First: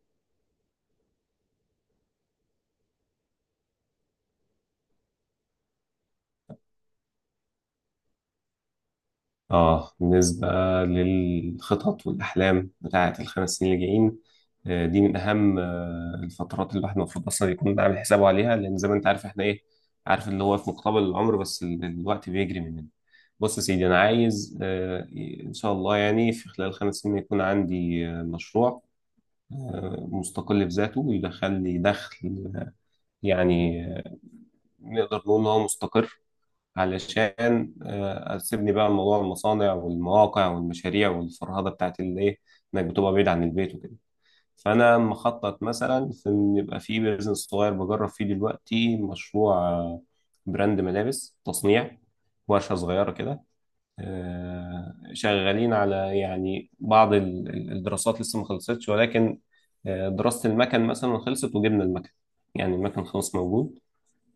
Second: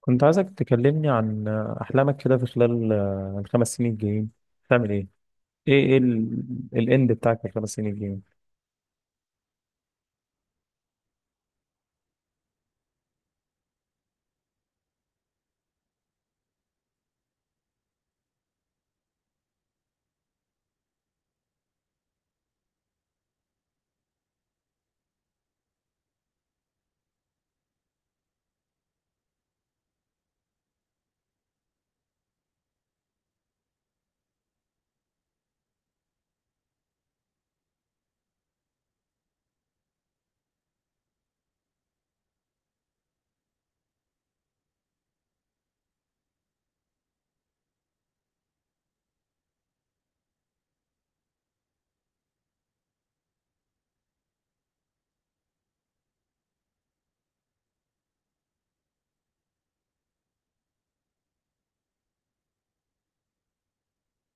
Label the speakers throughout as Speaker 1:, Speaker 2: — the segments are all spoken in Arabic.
Speaker 1: كنت عايزك تكلمني عن أحلامك كده في خلال الخمس سنين الجايين تعمل إيه؟ إيه الإند بتاعك في الخمس سنين الجايين؟
Speaker 2: بالنسبة للخطط والأحلام بتاعة الخمس سنين اللي جايين. دي من أهم الفترات اللي الواحد المفروض أصلا يكون عامل حسابه عليها، لأن زي ما أنت عارف إحنا إيه عارف اللي هو في مقتبل العمر، بس الوقت بيجري مننا. بص يا سيدي، أنا عايز إن شاء الله يعني في خلال خمس سنين يكون عندي مشروع مستقل بذاته، ويدخل لي دخل يعني آه، نقدر نقول إن هو مستقر، علشان اسيبني بقى من موضوع المصانع والمواقع والمشاريع والفرهده بتاعت الايه، انك بتبقى بعيد عن البيت وكده. فانا مخطط مثلا في ان يبقى في بيزنس صغير بجرب فيه دلوقتي مشروع براند ملابس تصنيع، ورشه صغيره كده. شغالين على يعني بعض الدراسات لسه ما خلصتش، ولكن دراسه المكن مثلا خلصت وجبنا المكن، يعني المكن خلاص موجود.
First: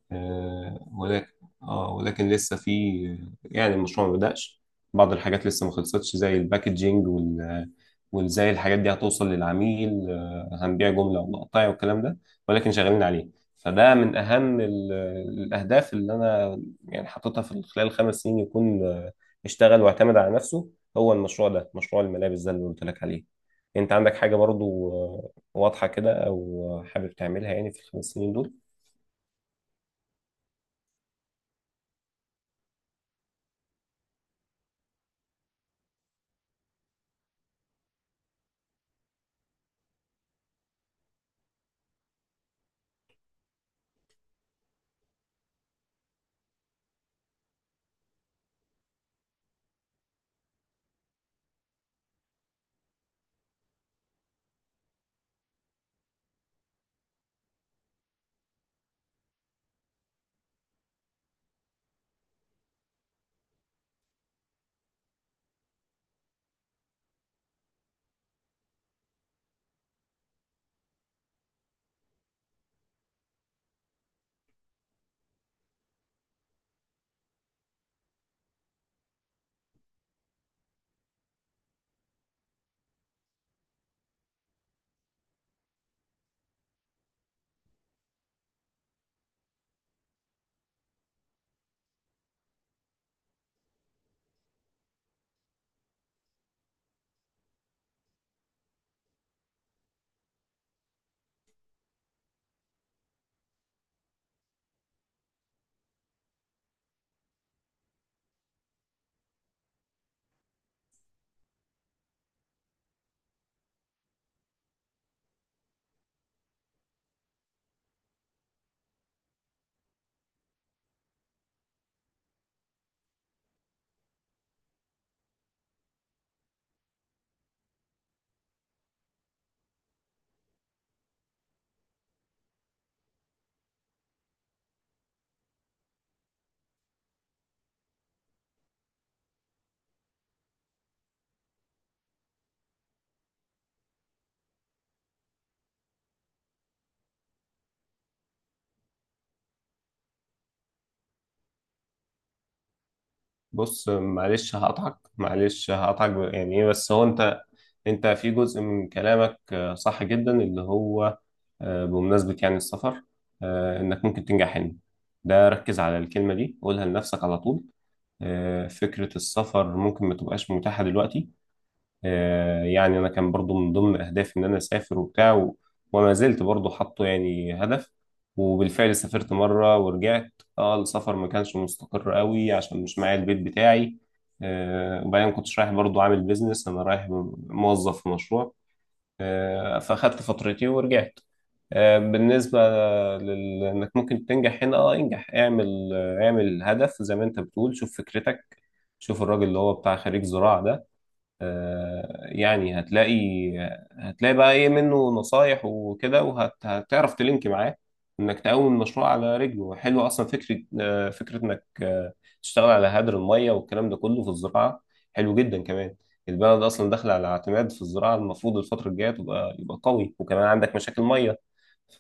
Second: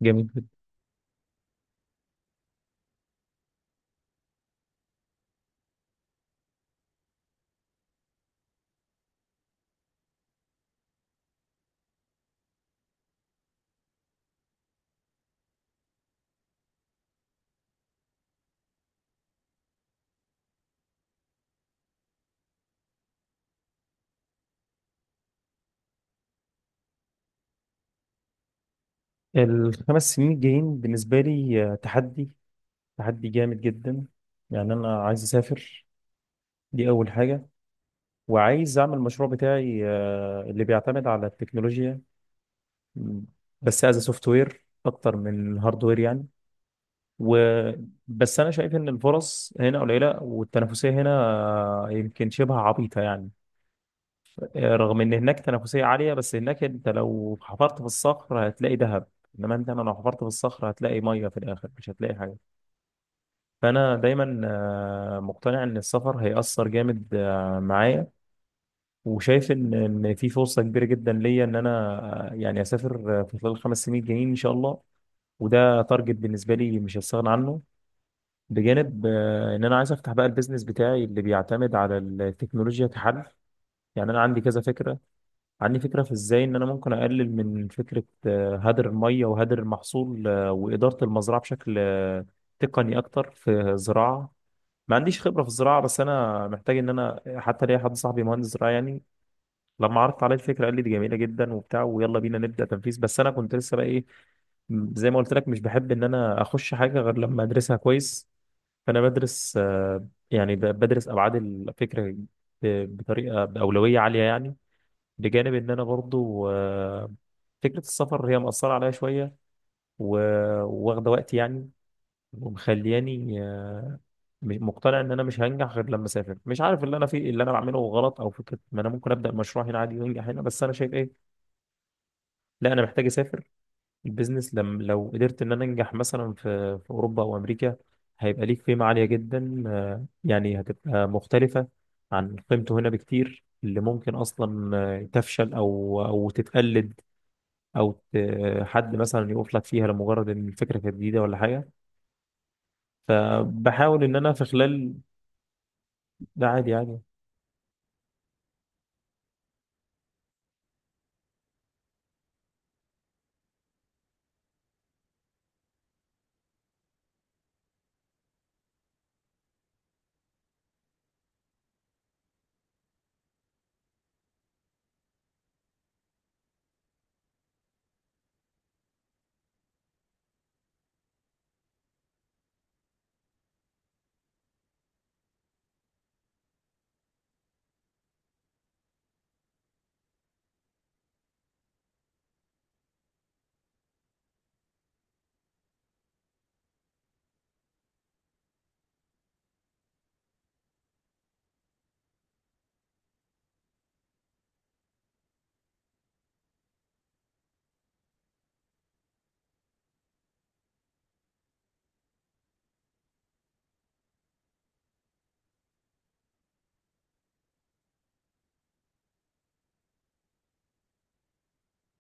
Speaker 1: جميل جدا.
Speaker 2: آه، ولكن اه ولكن لسه في، يعني المشروع ما بدأش. بعض الحاجات لسه ما خلصتش زي الباكجينج وازاي الحاجات دي هتوصل للعميل، هنبيع جملة ولا قطايع والكلام ده، ولكن شغالين عليه. فده من أهم الأهداف اللي أنا يعني حاططها في خلال الخمس سنين، يكون اشتغل واعتمد على نفسه. هو المشروع ده مشروع الملابس ده اللي قلت لك عليه. أنت عندك حاجة برضو واضحة كده أو حابب تعملها يعني في الخمس سنين دول؟
Speaker 1: الخمس سنين الجايين بالنسبة لي تحدي جامد جدا. يعني أنا عايز أسافر، دي أول حاجة. وعايز أعمل المشروع بتاعي اللي بيعتمد على التكنولوجيا. م، بس از سوفت وير أكتر من هاردوير يعني. و بس انا شايف ان الفرص هنا قليله والتنافسيه هنا يمكن شبه عبيطه يعني. رغم ان هناك تنافسيه عاليه، بس هناك انت لو حفرت في الصخر هتلاقي ذهب، انما انا لو حفرت في الصخر هتلاقي ميه في الاخر، مش هتلاقي حاجه. فانا دايما مقتنع ان السفر هيأثر جامد معايا. وشايف ان في فرصه كبيره جدا ليا ان انا يعني اسافر في خلال الخمس سنين الجايين ان شاء الله. وده تارجت بالنسبه لي مش هستغنى عنه. بجانب ان انا عايز افتح بقى البيزنس بتاعي اللي بيعتمد على التكنولوجيا كحل. يعني انا عندي كذا فكره. عندي فكرة في ازاي ان انا ممكن اقلل من فكرة هدر المية وهدر المحصول وإدارة المزرعة بشكل تقني اكتر في الزراعة. ما عنديش خبرة في الزراعة، بس انا محتاج ان انا حتى ليا حد صاحبي مهندس زراعة يعني. لما عرضت عليه الفكرة قال لي دي جميلة جدا وبتاع، ويلا بينا نبدأ تنفيذ. بس انا كنت لسه بقى ايه، زي ما قلت لك، مش بحب ان انا اخش حاجة غير لما ادرسها كويس. فانا بدرس يعني بدرس ابعاد الفكرة بطريقة بأولوية عالية يعني. بجانب ان انا برضو فكره السفر هي مأثره عليا شويه وواخده وقت يعني. ومخلياني مقتنع ان انا مش هنجح غير لما اسافر. مش عارف اللي انا فيه اللي انا بعمله غلط، او فكره ما انا ممكن ابدا مشروع هنا عادي وانجح هنا. بس انا شايف ايه، لا انا محتاج اسافر. البيزنس لم لو قدرت ان انا انجح مثلا في اوروبا او امريكا، هيبقى ليك قيمه عاليه جدا يعني هتبقى مختلفه عن قيمته هنا بكتير، اللي ممكن اصلا تفشل او تتقلد، او حد مثلا يقف لك فيها لمجرد ان الفكره كانت جديده ولا حاجه.
Speaker 2: بص
Speaker 1: فبحاول ان انا في
Speaker 2: معلش
Speaker 1: خلال...
Speaker 2: هقطعك، معلش هقطعك
Speaker 1: ده
Speaker 2: يعني ايه
Speaker 1: عادي
Speaker 2: بس
Speaker 1: يعني.
Speaker 2: هو انت. انت في جزء من كلامك صح جدا، اللي هو بمناسبة يعني السفر، انك ممكن تنجح هنا، ده ركز على الكلمة دي قولها لنفسك على طول. فكرة السفر ممكن ما تبقاش متاحة دلوقتي. يعني انا كان برضو من ضمن اهدافي ان انا اسافر وبتاع وما زلت برضو حاطه يعني هدف، وبالفعل سافرت مره ورجعت. اه، السفر ما كانش مستقر قوي عشان مش معايا البيت بتاعي. وبعدين كنتش رايح برضو عامل بيزنس، انا رايح موظف في مشروع، فاخدت فترتي ورجعت. بالنسبة إنك ممكن تنجح هنا، اه انجح، اعمل اعمل هدف زي ما انت بتقول. شوف فكرتك، شوف الراجل اللي هو بتاع خريج زراعة ده، يعني هتلاقي، بقى ايه منه نصايح وكده، وهتعرف تلينك معاه انك تقوم المشروع على رجله. حلو اصلا فكره، فكره انك تشتغل على هدر الميه والكلام ده كله في الزراعه. حلو جدا كمان. البلد اصلا داخله على اعتماد في الزراعه، المفروض الفتره الجايه يبقى قوي، وكمان عندك مشاكل ميه.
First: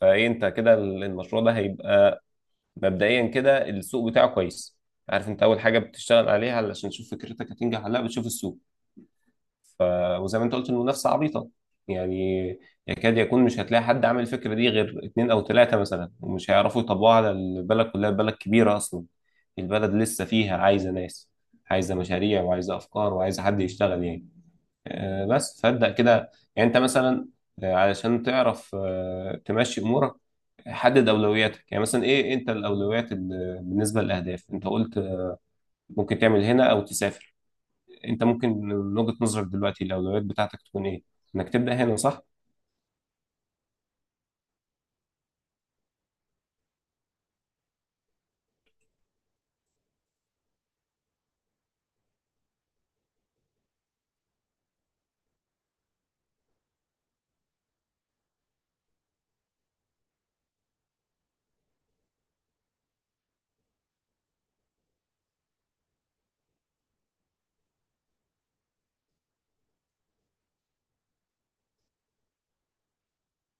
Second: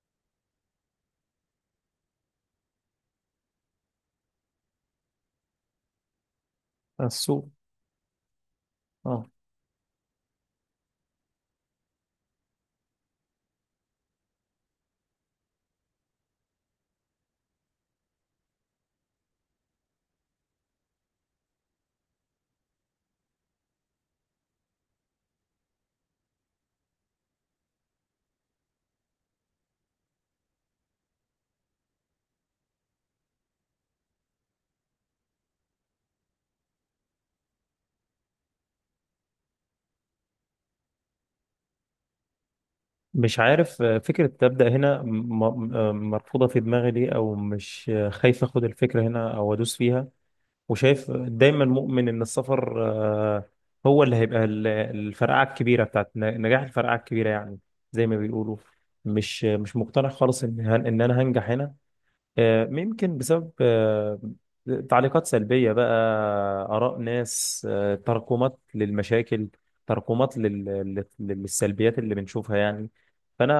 Speaker 2: فايه انت كده المشروع ده هيبقى مبدئيا كده السوق بتاعه كويس. عارف انت اول حاجه بتشتغل عليها علشان تشوف
Speaker 1: السوق.
Speaker 2: فكرتك هتنجح ولا لا؟ بتشوف السوق.
Speaker 1: اه.
Speaker 2: ف... وزي ما انت قلت، المنافسه عبيطه، يعني يكاد يكون مش هتلاقي حد عامل الفكره دي غير اتنين او تلاته مثلا، ومش هيعرفوا يطبقوها على البلد كلها، البلد كبيره اصلا. البلد لسه فيها عايزه ناس، عايزه مشاريع وعايزه افكار وعايزه حد يشتغل يعني. بس فابدا كده، يعني انت مثلا علشان تعرف تمشي امورك، حدد اولوياتك. يعني مثلا ايه، إيه انت الاولويات بالنسبه للاهداف؟ انت قلت ممكن تعمل هنا او تسافر. انت ممكن من وجهة نظرك دلوقتي الاولويات بتاعتك تكون ايه؟ انك تبدأ هنا صح؟
Speaker 1: مش عارف فكره تبدا هنا مرفوضه في دماغي ليه، او مش خايف اخد الفكره هنا او ادوس فيها. وشايف دايما مؤمن ان السفر هو اللي هيبقى الفرقعه الكبيره بتاعت نجاح، الفرقعه الكبيره يعني، زي ما بيقولوا. مش مقتنع خالص ان ان انا هنجح هنا. يمكن بسبب تعليقات سلبية بقى، آراء ناس، تراكمات للمشاكل، تراكمات للسلبيات اللي بنشوفها يعني. فأنا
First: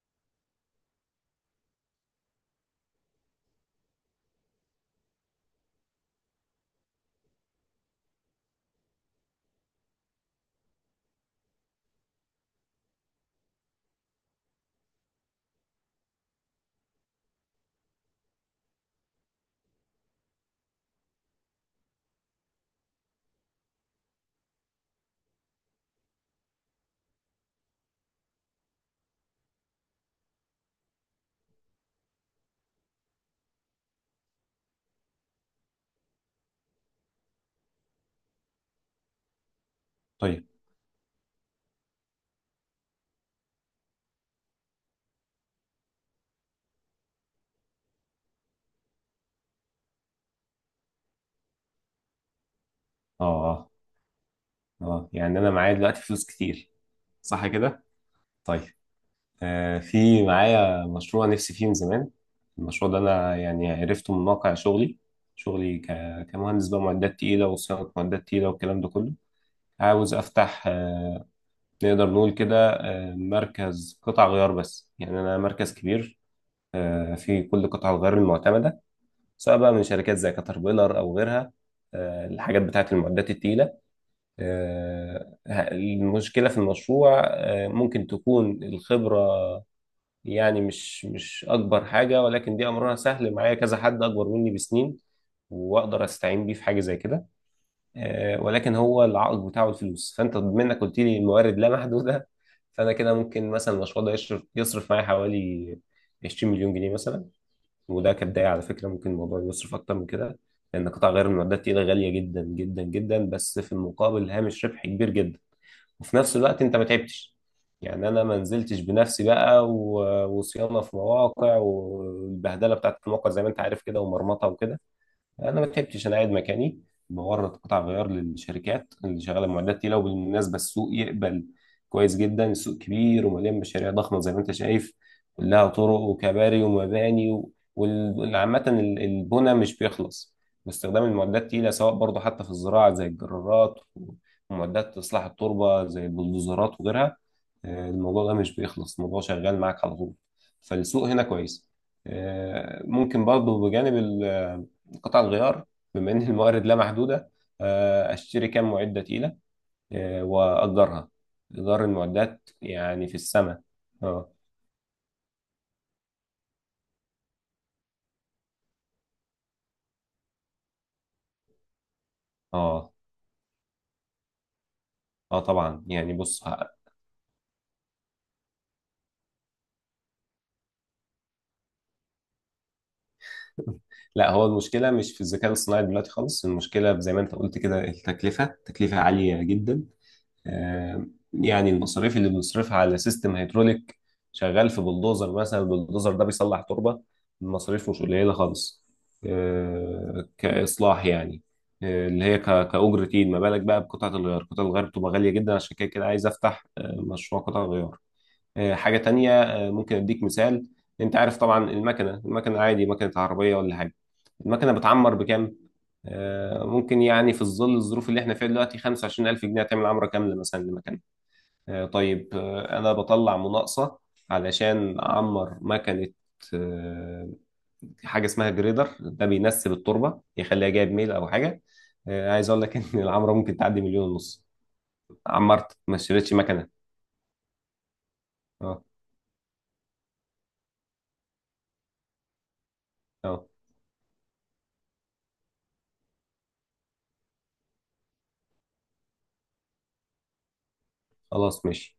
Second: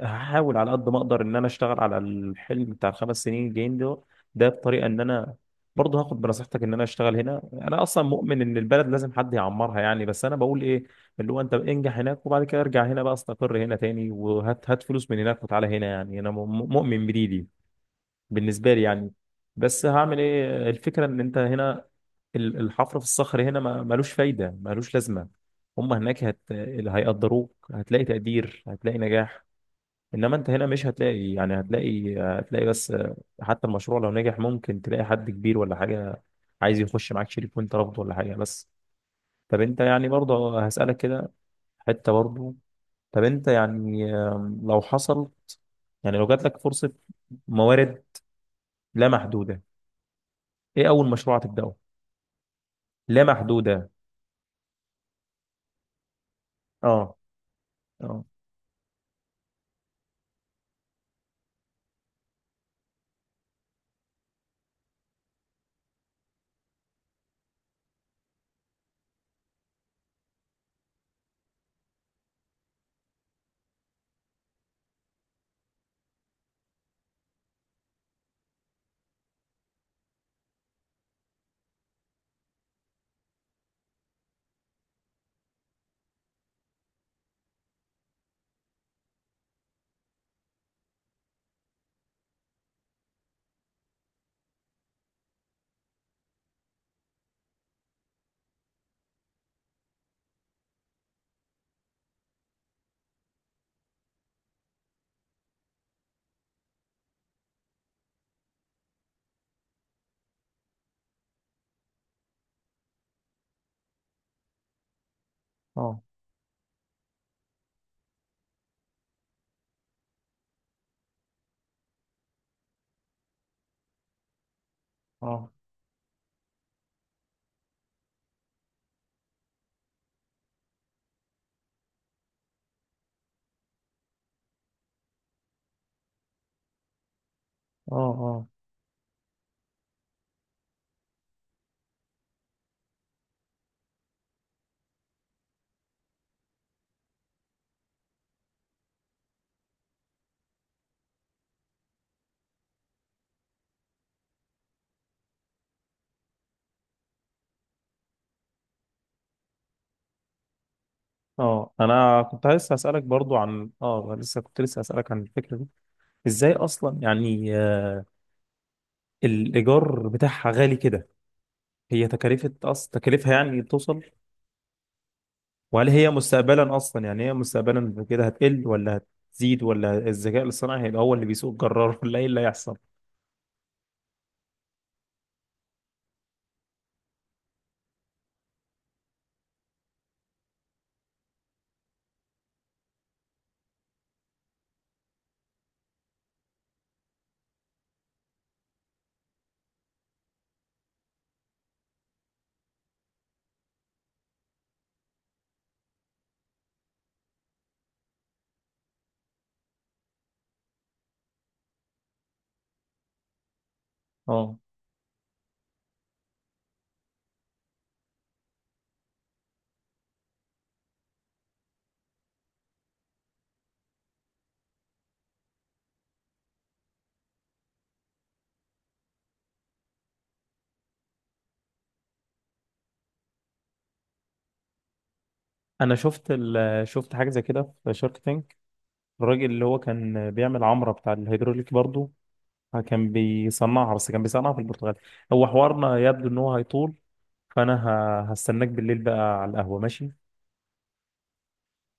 Speaker 1: هحاول على قد ما أقدر إن أنا أشتغل على الحلم بتاع الخمس سنين الجايين ده. بطريقة إن أنا برضه هاخد بنصيحتك إن أنا أشتغل هنا. أنا أصلا مؤمن إن البلد لازم حد يعمرها يعني، بس أنا بقول إيه، اللي هو أنت انجح هناك وبعد كده ارجع هنا بقى، استقر هنا تاني وهات هات فلوس من هناك وتعالى هنا يعني. أنا مؤمن بدي دي بالنسبه لي يعني. بس هعمل ايه، الفكره ان انت هنا الحفر في الصخر هنا ملوش فايده ملوش لازمه. هم هناك اللي هيقدروك، هتلاقي تقدير، هتلاقي نجاح. انما انت هنا مش هتلاقي يعني، هتلاقي بس. حتى المشروع لو نجح ممكن تلاقي حد كبير ولا حاجه عايز يخش معاك شريك وانت رافضه ولا حاجه. بس طب انت يعني
Speaker 2: طيب.
Speaker 1: برضه هسألك كده حته برضه. طب انت يعني لو حصل، يعني لو جات لك فرصه، موارد لا محدوده، ايه اول مشروع هتبداه؟ لا
Speaker 2: اه. اه.
Speaker 1: محدوده.
Speaker 2: اه، يعني انا معايا دلوقتي فلوس كتير،
Speaker 1: اه.
Speaker 2: صح كده؟
Speaker 1: اه.
Speaker 2: طيب. في معايا مشروع نفسي فيه من زمان. المشروع ده انا يعني عرفته من واقع شغلي، شغلي كمهندس بقى معدات تقيلة وصيانة معدات تقيلة والكلام ده كله. عاوز افتح نقدر نقول كده مركز قطع غيار، بس يعني انا مركز كبير في كل قطع الغيار المعتمدة، سواء بقى من شركات زي كاتربيلر او غيرها. الحاجات بتاعت المعدات التقيله. المشكله في المشروع ممكن تكون الخبره، يعني مش اكبر حاجه، ولكن دي امرها سهل، معايا كذا حد اكبر مني بسنين واقدر استعين بيه في حاجه زي كده. ولكن هو العائق بتاعه الفلوس، فانت بما انك قلت لي الموارد لا محدوده، فانا كده ممكن مثلا المشروع ده يشرف يصرف معايا حوالي 20 مليون جنيه مثلا. وده كبداية على فكرة، ممكن الموضوع يصرف أكتر من كده، لأن قطع غيار المعدات التقيلة غالية جدا جدا جدا، بس في المقابل هامش ربح كبير جدا.
Speaker 1: اه.
Speaker 2: وفي نفس الوقت أنت ما تعبتش، يعني أنا ما نزلتش بنفسي بقى وصيانة في مواقع والبهدلة بتاعت المواقع زي ما أنت عارف كده، ومرمطة وكده.
Speaker 1: اه.
Speaker 2: انا ما بحبش، انا قاعد مكاني بورد قطع غيار للشركات اللي شغاله معدات تقيله. وبالمناسبه السوق يقبل كويس جدا، السوق كبير ومليان مشاريع ضخمه زي ما انت شايف، كلها طرق وكباري ومباني
Speaker 1: اه. اه.
Speaker 2: عامه البنى مش بيخلص. واستخدام المعدات التقيله سواء برضه حتى في الزراعه زي الجرارات، ومعدات اصلاح التربه زي البلدوزرات وغيرها. الموضوع ده مش بيخلص، الموضوع شغال معاك على طول. فالسوق هنا كويس. ممكن برضه بجانب قطع الغيار، بما ان الموارد لا محدوده، اشتري كام معده تقيله واجرها.
Speaker 1: اه،
Speaker 2: ايجار
Speaker 1: انا كنت
Speaker 2: المعدات
Speaker 1: لسه هسالك
Speaker 2: يعني في
Speaker 1: برضو
Speaker 2: السماء.
Speaker 1: عن اه
Speaker 2: اه.
Speaker 1: لسه كنت هسالك عن الفكره دي. ازاي اصلا يعني الايجار بتاعها غالي كده؟ هي تكلفه اصلا،
Speaker 2: اه.
Speaker 1: تكلفها يعني بتوصل.
Speaker 2: اه طبعا.
Speaker 1: وهل هي
Speaker 2: يعني بص
Speaker 1: مستقبلا اصلا يعني، هي مستقبلا كده هتقل ولا هتزيد؟ ولا الذكاء الاصطناعي هيبقى هو اللي بيسوق الجرار ولا ايه اللي هيحصل؟
Speaker 2: لا، هو المشكله مش في الذكاء الصناعي دلوقتي خالص. المشكله زي ما انت قلت كده، التكلفه تكلفه عاليه جدا. آه، يعني المصاريف اللي بنصرفها على سيستم هيدروليك شغال في بلدوزر مثلا، البلدوزر ده بيصلح تربة، المصاريف مش قليلة خالص، كإصلاح يعني آه، اللي هي ك- كأجرة إيد. ما بالك بقى بقطعة الغيار، قطعة الغيار بتبقى غالية جدا، عشان كده كده عايز أفتح مشروع قطع غيار. حاجة تانية ممكن أديك مثال. أنت عارف طبعا المكنة، المكنة عادي مكنة عربية ولا حاجة،
Speaker 1: اه،
Speaker 2: المكنة بتعمر بكام؟ ممكن يعني في ظل الظروف اللي احنا فيها دلوقتي 25,000 جنيه تعمل عمرة كاملة مثلا لمكنة. طيب انا بطلع مناقصه علشان اعمر مكنه آه، حاجه اسمها جريدر، ده بينسب التربه يخليها جايب ميل او حاجه. عايز اقول لك ان العمره ممكن تعدي مليون ونص. عمرت
Speaker 1: انا
Speaker 2: ما
Speaker 1: شفت
Speaker 2: اشتريتش مكنه.
Speaker 1: شفت حاجه زي كده في شارك ثانك،
Speaker 2: اه.
Speaker 1: الراجل اللي هو كان بيعمل عمرة بتاع الهيدروليك برضو كان
Speaker 2: اه.
Speaker 1: بيصنعها، بس كان بيصنعها في البرتغال. هو حوارنا يبدو ان هو هيطول. فانا هستناك بالليل بقى على القهوة. ماشي.
Speaker 2: خلاص ماشي.